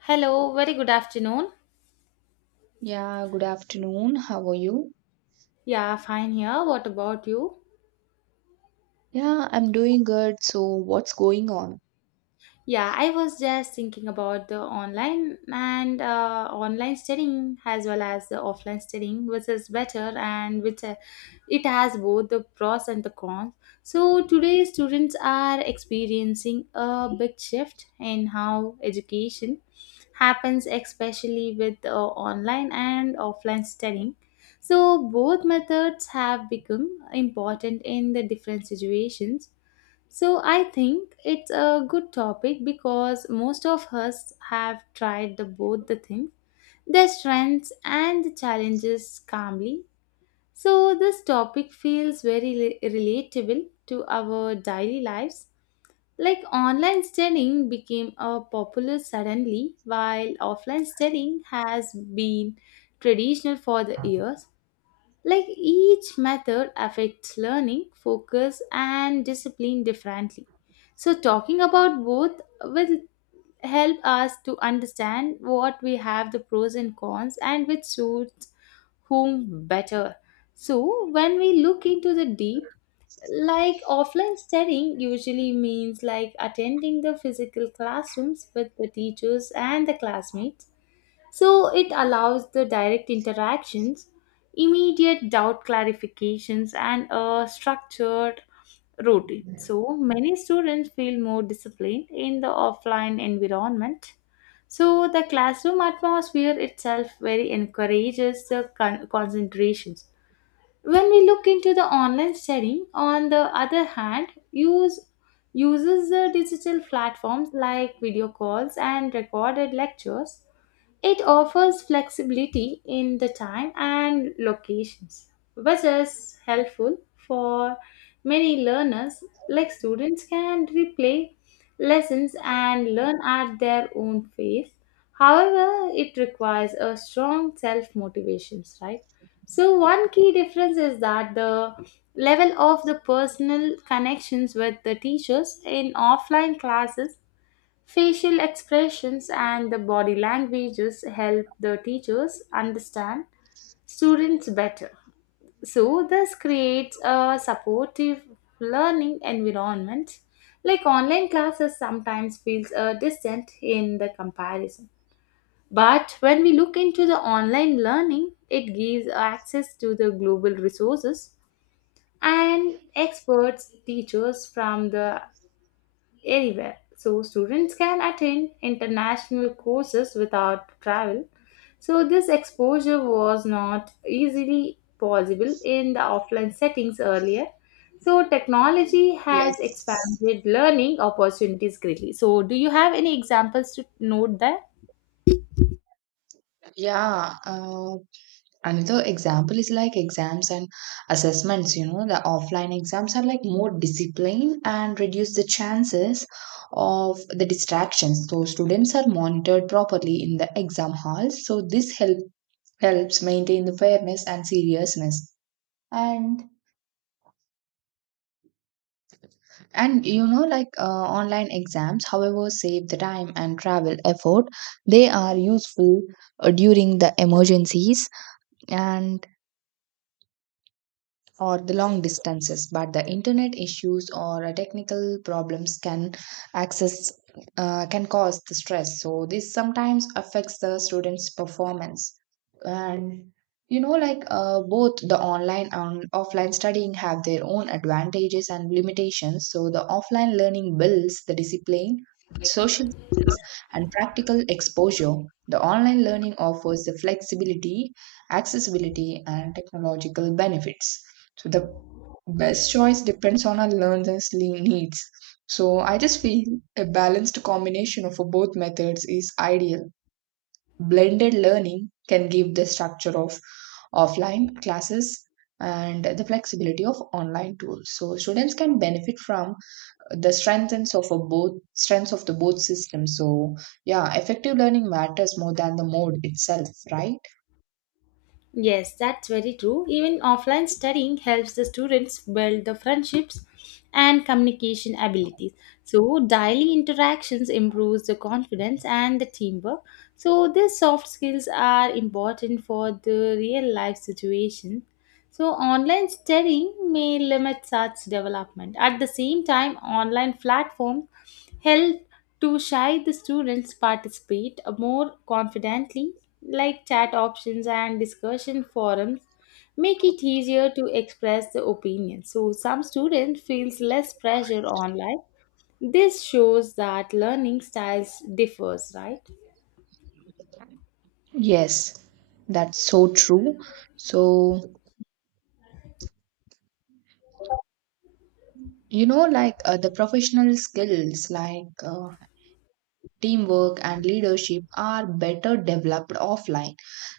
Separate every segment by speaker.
Speaker 1: Hello, very good afternoon.
Speaker 2: Yeah, good afternoon. How are you?
Speaker 1: Yeah, fine here. What about you?
Speaker 2: Yeah, I'm doing good. So, what's going on?
Speaker 1: Yeah, I was just thinking about the online and online studying as well as the offline studying, which is better and which it has both the pros and the cons. So today, students are experiencing a big shift in how education happens, especially with online and offline studying. So, both methods have become important in the different situations. So, I think it's a good topic because most of us have tried both the things, their strengths and the challenges calmly. So, this topic feels very relatable to our daily lives, like online studying became a popular suddenly, while offline studying has been traditional for the years. Like each method affects learning, focus, and discipline differently. So, talking about both will help us to understand what we have the pros and cons and which suits whom better. So, when we look into the deep, like offline studying usually means like attending the physical classrooms with the teachers and the classmates. So it allows the direct interactions, immediate doubt clarifications, and a structured routine. So many students feel more disciplined in the offline environment. So the classroom atmosphere itself very encourages the concentrations. When we look into the online studying, on the other hand, uses the digital platforms like video calls and recorded lectures. It offers flexibility in the time and locations, which is helpful for many learners, like students can replay lessons and learn at their own pace. However, it requires a strong self motivation, right? So, one key difference is that the level of the personal connections with the teachers in offline classes. Facial expressions and the body languages help the teachers understand students better. So, this creates a supportive learning environment. Like online classes sometimes feels distant in the comparison. But when we look into the online learning, it gives access to the global resources and experts, teachers from the anywhere. So students can attend international courses without travel. So this exposure was not easily possible in the offline settings earlier. So technology has
Speaker 2: Yes.
Speaker 1: expanded learning opportunities greatly. So do you have any examples to note there?
Speaker 2: Yeah. Uh, Another example is like exams and assessments. You know, the offline exams are like more disciplined and reduce the chances of the distractions. So, students are monitored properly in the exam halls. So, helps maintain the fairness and seriousness. And And you know, online exams, however, save the time and travel effort. They are useful during the emergencies and or the long distances, but the internet issues or technical problems access can cause the stress. So this sometimes affects the students performance, and you know both the online and offline studying have their own advantages and limitations. So the offline learning builds the discipline, social skills, and practical exposure. The online learning offers the flexibility, accessibility, and technological benefits. So the best choice depends on our learners' needs. So I just feel a balanced combination of both methods is ideal. Blended learning can give the structure of offline classes and the flexibility of online tools. So students can benefit from the strengths of the both systems. So yeah, effective learning matters more than the mode itself, right?
Speaker 1: Yes, that's very true. Even offline studying helps the students build the friendships and communication abilities. So, daily interactions improves the confidence and the teamwork. So, these soft skills are important for the real life situation. So, online studying may limit such development. At the same time, online platforms help to shy the students participate more confidently, like chat options and discussion forums make it easier to express the opinion. So, some students feels less pressure online. This shows that learning styles differs, right?
Speaker 2: Yes, that's so true. So you know the professional skills like teamwork and leadership are better developed offline.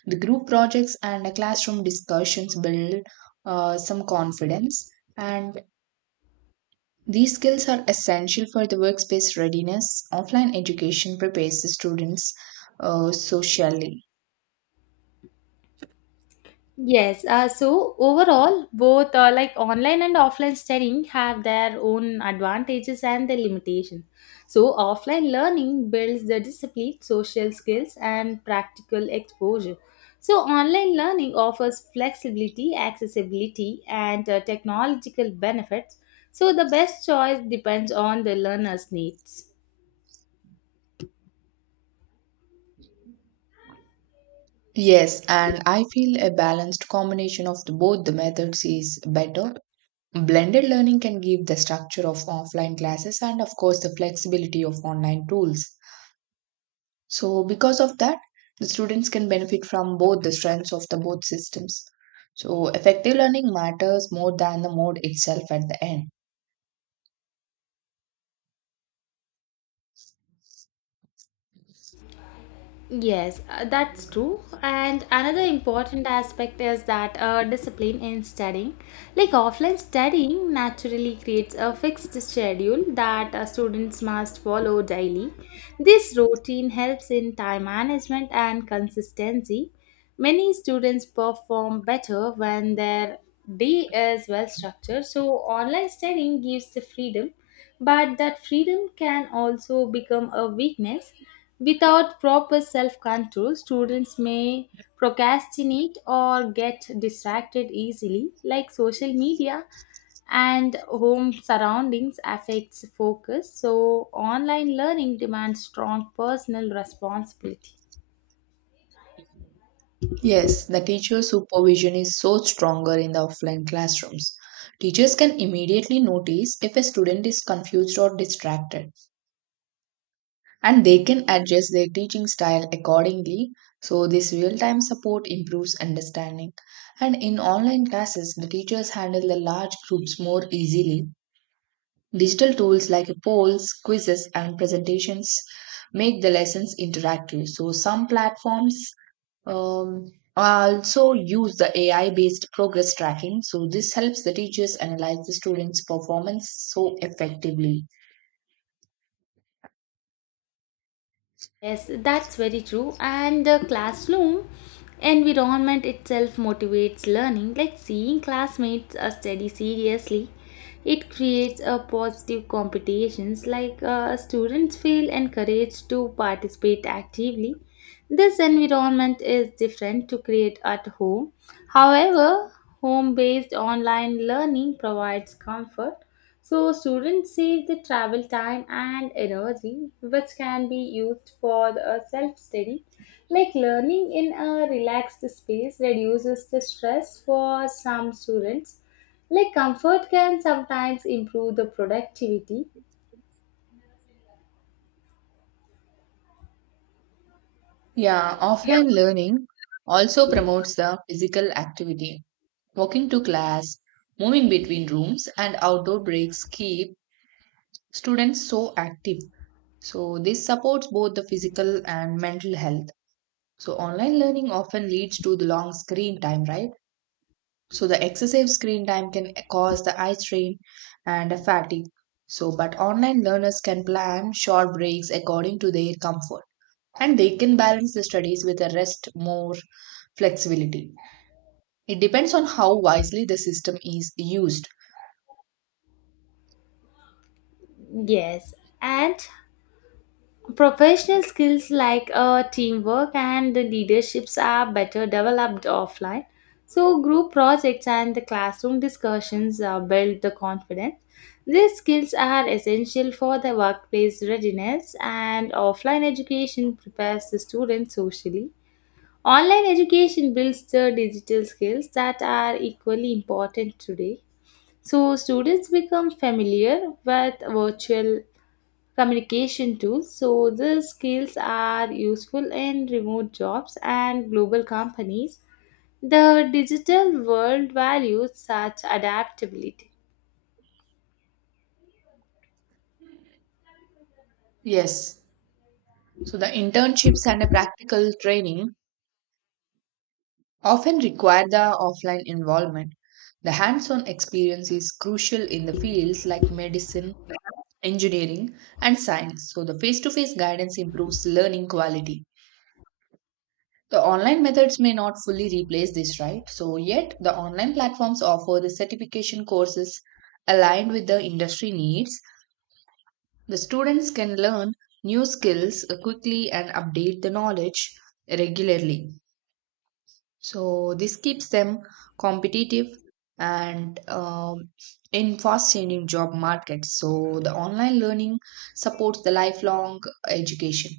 Speaker 2: The group projects and the classroom discussions build some confidence, and these skills are essential for the workspace readiness. Offline education prepares the students socially.
Speaker 1: Yes, so overall, both online and offline studying have their own advantages and their limitations. So, offline learning builds the discipline, social skills, and practical exposure. So, online learning offers flexibility, accessibility, and technological benefits. So, the best choice depends on the learner's needs.
Speaker 2: Yes, and I feel a balanced combination of both the methods is better. Blended learning can give the structure of offline classes and, of course, the flexibility of online tools. So, because of that, the students can benefit from both the strengths of the both systems. So, effective learning matters more than the mode itself at the end.
Speaker 1: Yes, that's true. And another important aspect is that discipline in studying. Like offline studying naturally creates a fixed schedule that students must follow daily. This routine helps in time management and consistency. Many students perform better when their day is well structured. So, online studying gives the freedom, but that freedom can also become a weakness. Without proper self control, students may procrastinate or get distracted easily, like social media and home surroundings affects focus. So online learning demands strong personal responsibility.
Speaker 2: Yes, the teacher supervision is so stronger in the offline classrooms. Teachers can immediately notice if a student is confused or distracted, and they can adjust their teaching style accordingly. So, this real time support improves understanding. And in online classes, the teachers handle the large groups more easily. Digital tools like polls, quizzes, and presentations make the lessons interactive. So, some platforms um, also use the AI based progress tracking. So, this helps the teachers analyze the students' performance so effectively.
Speaker 1: Yes, that's very true. And the classroom environment itself motivates learning, like seeing classmates study seriously. It creates a positive competitions, like students feel encouraged to participate actively. This environment is different to create at home. However, home based online learning provides comfort, so students save the travel time and energy, which can be used for the self-study. Like learning in a relaxed space reduces the stress for some students. Like comfort can sometimes improve the productivity.
Speaker 2: Yeah, offline learning also promotes the physical activity. Walking to class, moving between rooms, and outdoor breaks keep students so active. So, this supports both the physical and mental health. So, online learning often leads to the long screen time, right? So, the excessive screen time can cause the eye strain and fatigue. So, but online learners can plan short breaks according to their comfort, and they can balance the studies with a rest more flexibility. It depends on how wisely the system is used.
Speaker 1: Yes, and professional skills like teamwork and the leaderships are better developed offline. So, group projects and the classroom discussions build the confidence. These skills are essential for the workplace readiness, and offline education prepares the students socially. Online education builds the digital skills that are equally important today. So, students become familiar with virtual communication tools. So these skills are useful in remote jobs and global companies. The digital world values such adaptability.
Speaker 2: Yes, so the internships and the practical training often require the offline involvement. The hands-on experience is crucial in the fields like medicine, engineering, and science. So the face-to-face guidance improves learning quality. The online methods may not fully replace this, right? So, yet the online platforms offer the certification courses aligned with the industry needs. The students can learn new skills quickly and update the knowledge regularly. So, this keeps them competitive and in fast changing job markets. So, the online learning supports the lifelong education.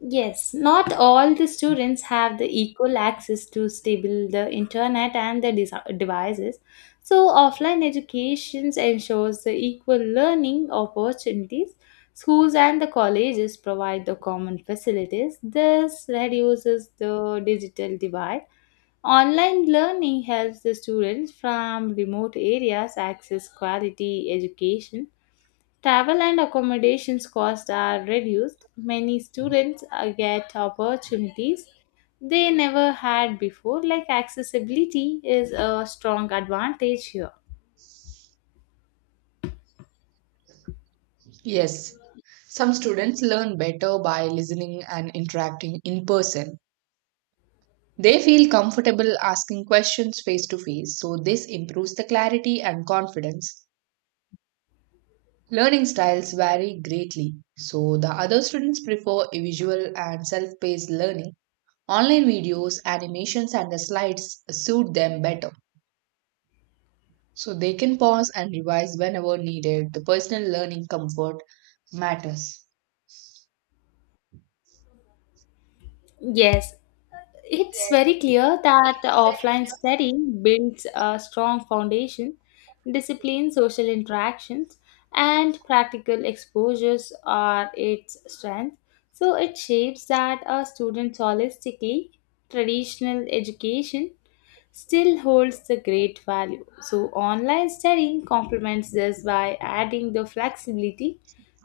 Speaker 1: Yes, not all the students have the equal access to stable the internet and the devices. So offline education ensures the equal learning opportunities. Schools and the colleges provide the common facilities. This reduces the digital divide. Online learning helps the students from remote areas access quality education. Travel and accommodations costs are reduced. Many students get opportunities they never had before, like accessibility is a strong advantage here.
Speaker 2: Yes, some students learn better by listening and interacting in person. They feel comfortable asking questions face to face, so this improves the clarity and confidence. Learning styles vary greatly, so the other students prefer visual and self paced learning. Online videos, animations, and the slides suit them better, so they can pause and revise whenever needed. The personal learning comfort matters.
Speaker 1: Yes, it's very clear that
Speaker 2: Yes.
Speaker 1: offline studying builds a strong foundation, discipline, social interactions, and practical exposures are its strength. So it shapes that a student holistically. Traditional education still holds the great value. So, online studying complements this by adding the flexibility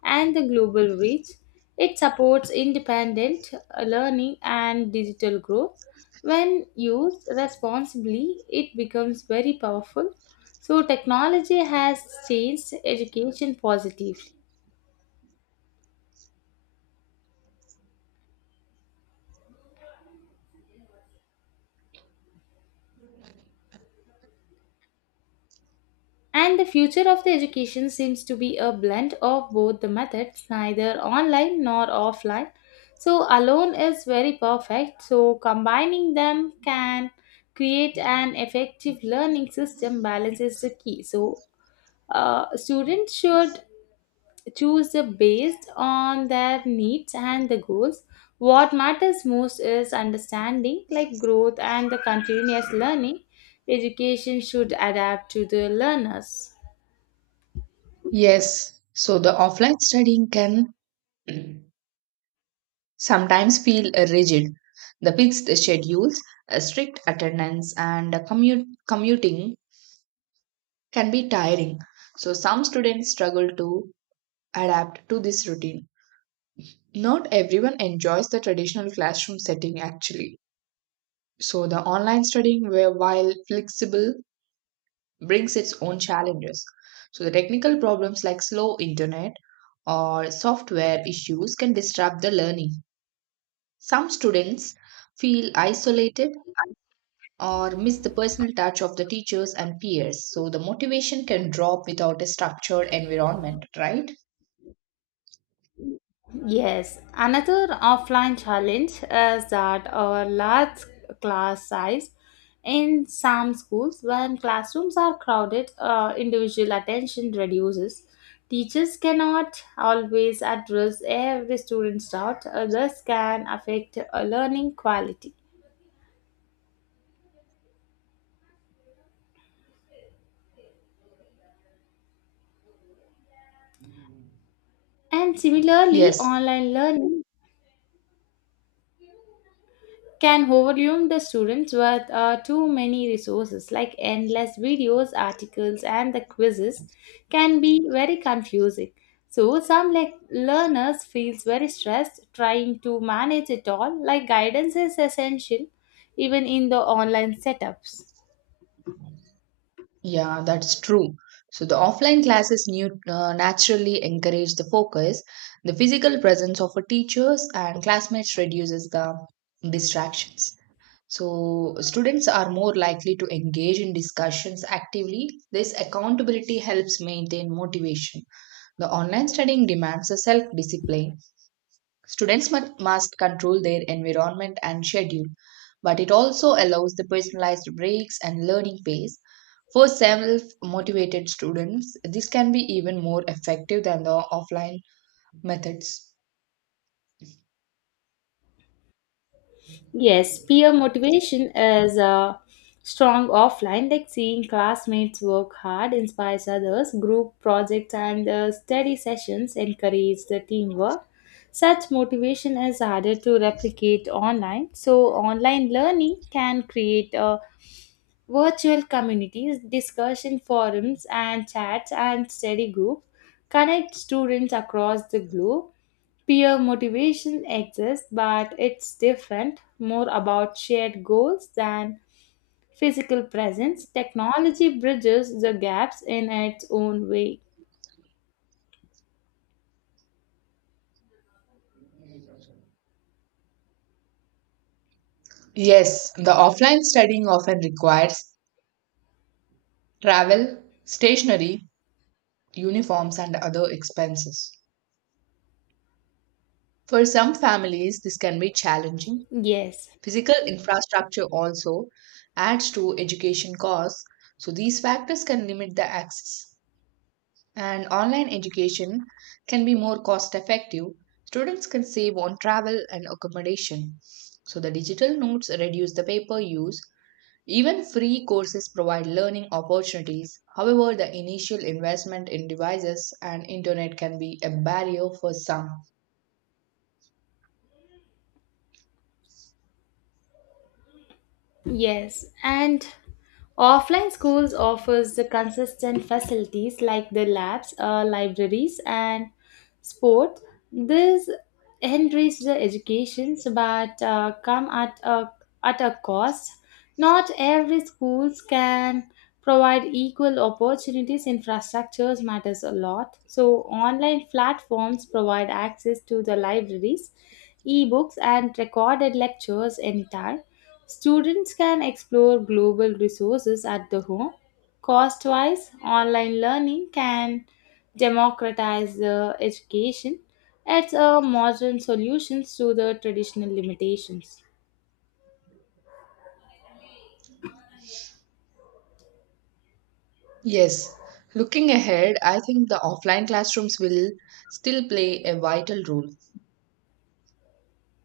Speaker 1: and the global reach. It supports independent learning and digital growth. When used responsibly, it becomes very powerful. So, technology has changed education positively. And the future of the education seems to be a blend of both the methods, neither online nor offline. So, alone is very perfect. So, combining them can create an effective learning system. Balance is the key. So, students should choose the based on their needs and the goals. What matters most is understanding, like growth and the continuous learning. Education should adapt to the learners.
Speaker 2: Yes, so the offline studying can sometimes feel rigid. The fixed schedules, strict attendance, and commuting can be tiring. So, some students struggle to adapt to this routine. Not everyone enjoys the traditional classroom setting actually. So, the online studying, where while flexible, brings its own challenges. So, the technical problems like slow internet or software issues can disrupt the learning. Some students feel isolated or miss the personal touch of the teachers and peers, so the motivation can drop without a structured environment, right?
Speaker 1: Yes, another offline challenge is that our large class size in some schools, when classrooms are crowded, individual attention reduces. Teachers cannot always address every student's doubt, thus can affect learning quality. And similarly,
Speaker 2: Yes,
Speaker 1: online learning can overwhelm the students with too many resources, like endless videos, articles, and the quizzes can be very confusing. So some like learners feels very stressed trying to manage it all. Like guidance is essential even in the online setups.
Speaker 2: yeah, that's true. So the offline classes naturally encourage the focus. The physical presence of a teachers and classmates reduces the distractions. So students are more likely to engage in discussions actively. This accountability helps maintain motivation. The online studying demands a self discipline. Students must control their environment and schedule, but it also allows the personalized breaks and learning pace. For self motivated students, this can be even more effective than the offline methods.
Speaker 1: Yes, peer motivation is strong offline, like seeing classmates work hard inspires others. Group projects and study sessions encourage the teamwork. Such motivation is harder to replicate online. So, online learning can create virtual communities, discussion forums, and chats and study groups, connect students across the globe. Peer motivation exists, but it's different, more about shared goals than physical presence. Technology bridges the gaps in its own way.
Speaker 2: Yes, the offline studying often requires travel, stationery, uniforms, and other expenses. For some families, this can be challenging.
Speaker 1: Yes,
Speaker 2: Physical infrastructure also adds to education costs, so these factors can limit the access. And online education can be more cost effective. Students can save on travel and accommodation. So the digital notes reduce the paper use. Even free courses provide learning opportunities. However, the initial investment in devices and internet can be a barrier for some.
Speaker 1: yes, and offline schools offers the consistent facilities like the labs, libraries, and sport. This enriches the educations, but come at a cost. Not every schools can provide equal opportunities. Infrastructures matters a lot. So online platforms provide access to the libraries, ebooks, and recorded lectures anytime. Students can explore global resources at the home. Cost wise, online learning can democratize the education. It's a modern solution to the traditional limitations.
Speaker 2: Yes, looking ahead, I think the offline classrooms will still play a vital role.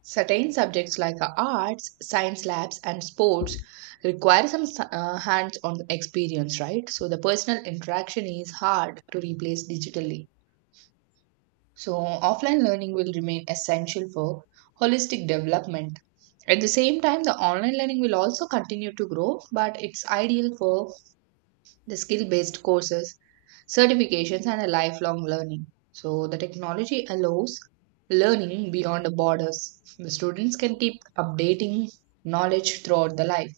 Speaker 2: Certain subjects like arts, science labs, and sports require some hands on experience, right? So the personal interaction is hard to replace digitally. So offline learning will remain essential for holistic development. At the same time, the online learning will also continue to grow, but it's ideal for the skill based courses, certifications, and a lifelong learning. So, the technology allows learning beyond the borders. The students can keep updating knowledge throughout the life.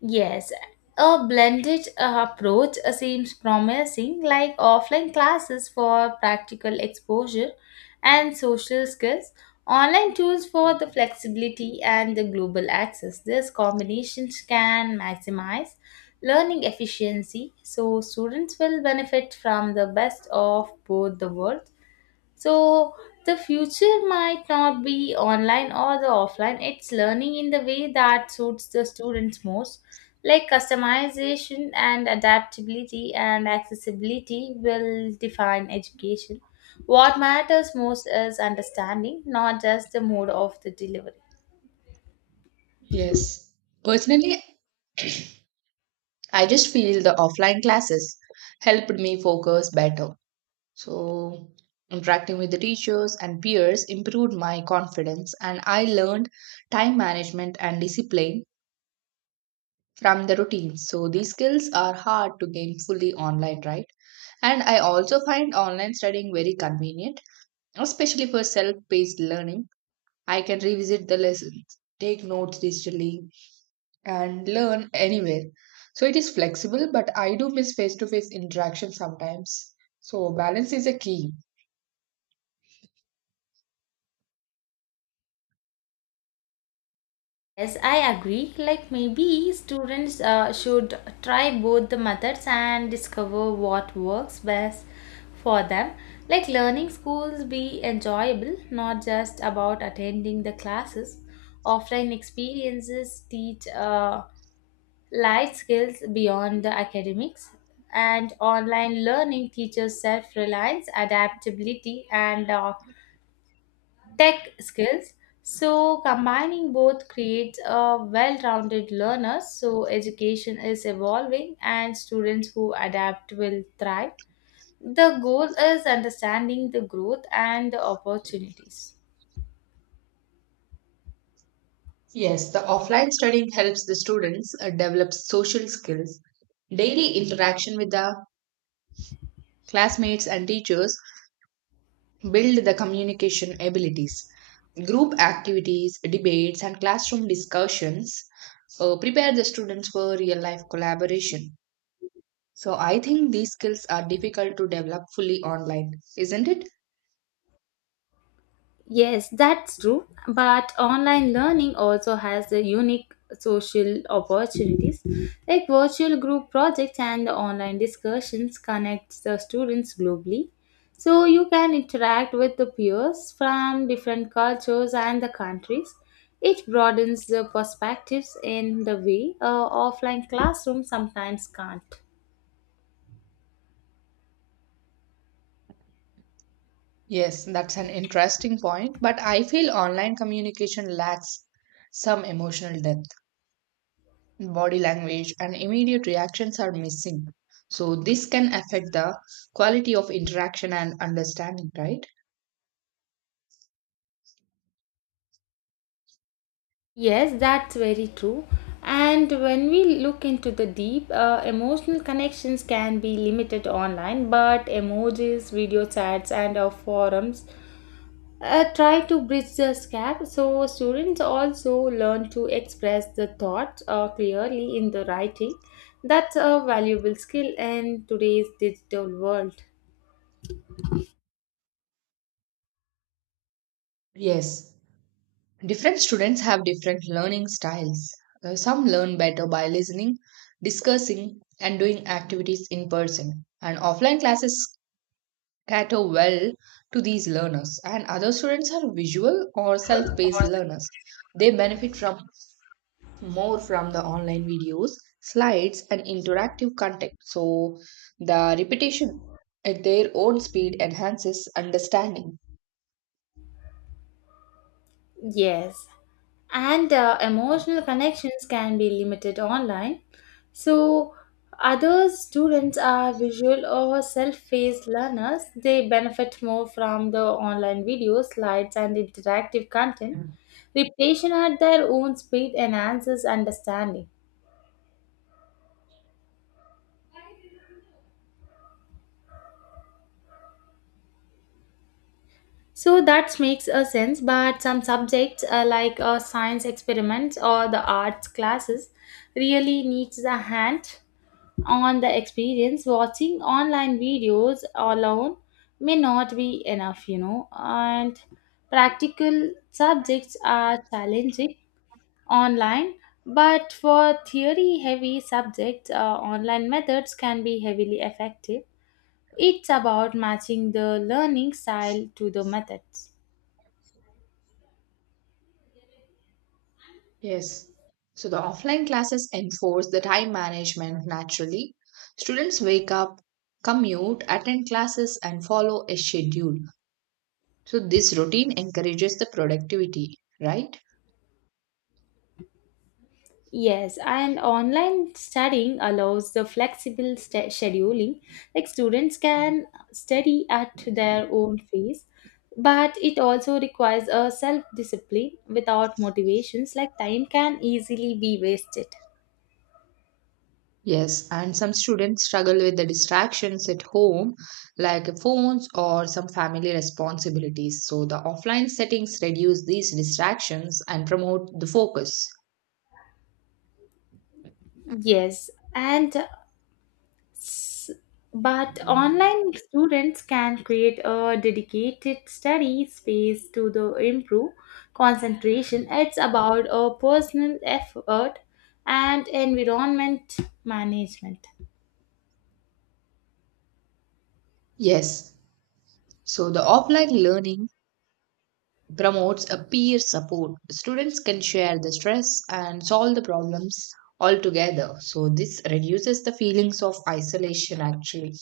Speaker 1: Yes, a blended approach seems promising, like offline classes for practical exposure and social skills, online tools for the flexibility and the global access. This combination can maximize learning efficiency, so students will benefit from the best of both the world. So the future might not be online or the offline. It's learning in the way that suits the students most. Like customization and adaptability and accessibility will define education. What matters most is understanding, not just the mode of the delivery.
Speaker 2: Yes. Personally, I just feel the offline classes helped me focus better. So, interacting with the teachers and peers improved my confidence, and I learned time management and discipline from the routines. So, these skills are hard to gain fully online, right? And I also find online studying very convenient, especially for self paced learning. I can revisit the lessons, take notes digitally, and learn anywhere. So it is flexible, but I do miss face to face interaction sometimes. So balance is a key.
Speaker 1: Yes, I agree. Like maybe students should try both the methods and discover what works best for them. Like learning schools be enjoyable, not just about attending the classes. Offline experiences teach life skills beyond the academics, and online learning teaches self reliance, adaptability, and tech skills. So, combining both creates a well rounded learner. So, education is evolving and students who adapt will thrive. The goal is understanding the growth and the opportunities.
Speaker 2: Yes, the offline studying helps the students develop social skills. Daily interaction with the classmates and teachers build the communication abilities. Group activities, debates, and classroom discussions prepare the students for real life collaboration. So I think these skills are difficult to develop fully online, isn't it?
Speaker 1: Yes, that's true. But online learning also has the unique social opportunities. Like virtual group projects and the online discussions connect the students globally. So you can interact with the peers from different cultures and the countries. It broadens the perspectives in the way offline classroom sometimes can't.
Speaker 2: Yes, that's an interesting point, but I feel online communication lacks some emotional depth. Body language and immediate reactions are missing, so this can affect the quality of interaction and understanding, right?
Speaker 1: Yes, that's very true. And when we look into the deep, emotional connections can be limited online, but emojis, video chats, and forums try to bridge this gap. So, students also learn to express the thoughts clearly in the writing. That's a valuable skill in today's digital world.
Speaker 2: Yes. Different students have different learning styles. Some learn better by listening, discussing, and doing activities in person. And offline classes cater well to these learners. And other students are visual or self paced learners. They benefit from more from the online videos, slides, and interactive content. So, the repetition at their own speed enhances understanding.
Speaker 1: Yes, and emotional connections can be limited online. So, other students are visual or self paced learners. They benefit more from the online videos, slides, and interactive content. Repetition at their own speed enhances understanding. So that makes a sense, but some subjects like science experiments or the arts classes really needs a hand on the experience. Watching online videos alone may not be enough, you know, and practical subjects are challenging online, but for theory heavy subjects, online methods can be heavily effective. It's about matching the learning style to the methods.
Speaker 2: Yes. So the offline classes enforce the time management naturally. Students wake up, commute, attend classes, and follow a schedule. So this routine encourages the productivity, right?
Speaker 1: Yes, and online studying allows the flexible scheduling. Like students can study at their own pace, but it also requires a self discipline. Without motivations, like time can easily be wasted.
Speaker 2: Yes, and some students struggle with the distractions at home, like phones or some family responsibilities. So the offline settings reduce these distractions and promote the focus.
Speaker 1: Yes, and But online students can create a dedicated study space to the improve concentration. It's about a personal effort and environment management.
Speaker 2: Yes. So the offline learning promotes a peer support. Students can share the stress and solve the problems all together. So this reduces the feelings of isolation actually.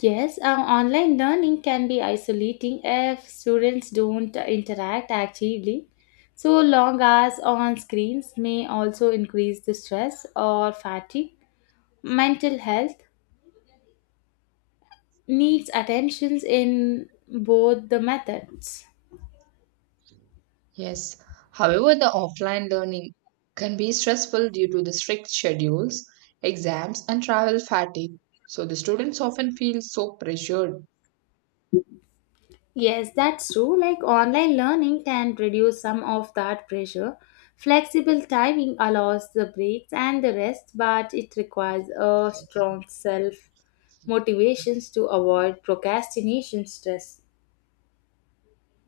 Speaker 1: Yes, online learning can be isolating if students don't interact actively. So long hours on screens may also increase the stress or fatigue, mental health, needs attentions in both the methods.
Speaker 2: Yes. However, the offline learning can be stressful due to the strict schedules, exams, and travel fatigue. So the students often feel so pressured.
Speaker 1: Yes, that's true. Like online learning can reduce some of that pressure. Flexible timing allows the breaks and the rest, but it requires a strong self motivations to avoid procrastination stress.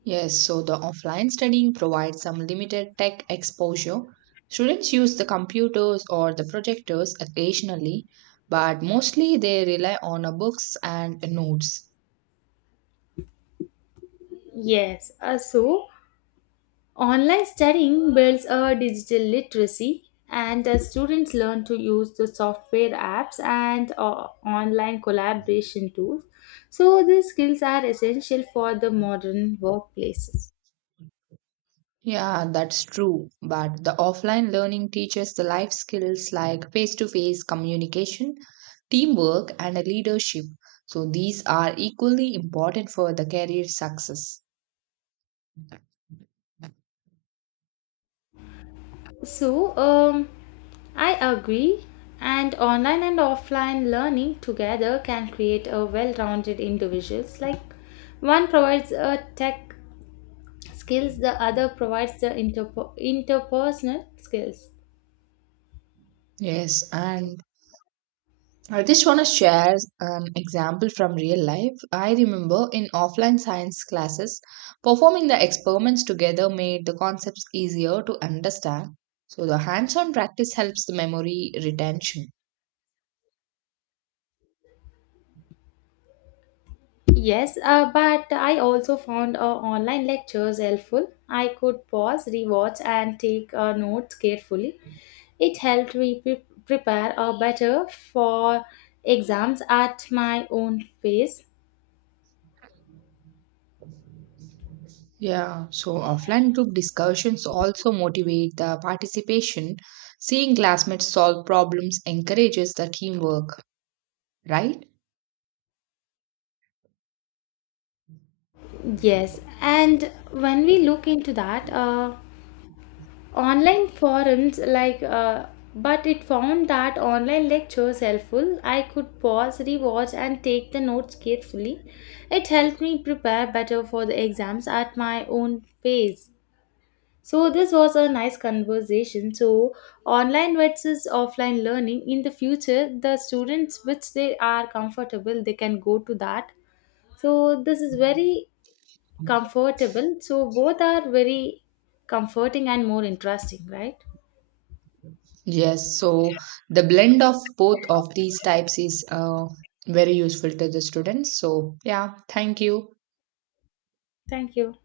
Speaker 2: Yes, so the offline studying provides some limited tech exposure. Students use the computers or the projectors occasionally, but mostly they rely on books and notes.
Speaker 1: Yes, so. Online studying builds a digital literacy and the students learn to use the software apps and online collaboration tools. So these skills are essential for the modern workplaces.
Speaker 2: Yeah, that's true. But the offline learning teaches the life skills like face to face communication, teamwork, and leadership. So these are equally important for the career success.
Speaker 1: So I agree, and online and offline learning together can create a well-rounded individuals, like one provides a tech skills, the other provides the interpersonal skills.
Speaker 2: Yes, and I just want to share an example from real life. I remember in offline science classes, performing the experiments together made the concepts easier to understand. So, the hands on practice helps the memory retention.
Speaker 1: Yes, but I also found online lectures helpful. I could pause, rewatch, and take notes carefully. It helped me prepare better for exams at my own pace.
Speaker 2: Yeah, so offline group discussions also motivate the participation. Seeing classmates solve problems encourages the teamwork, right?
Speaker 1: Yes, and when we look into that, online forums like but it found that online lectures helpful. I could pause, rewatch, and take the notes carefully. It helped me prepare better for the exams at my own pace. So this was a nice conversation. So online versus offline learning in the future, the students which they are comfortable they can go to that. So this is very comfortable, so both are very comforting and more interesting, right?
Speaker 2: Yes, so the blend of both of these types is very useful to the students. So, yeah, thank you.
Speaker 1: Thank you.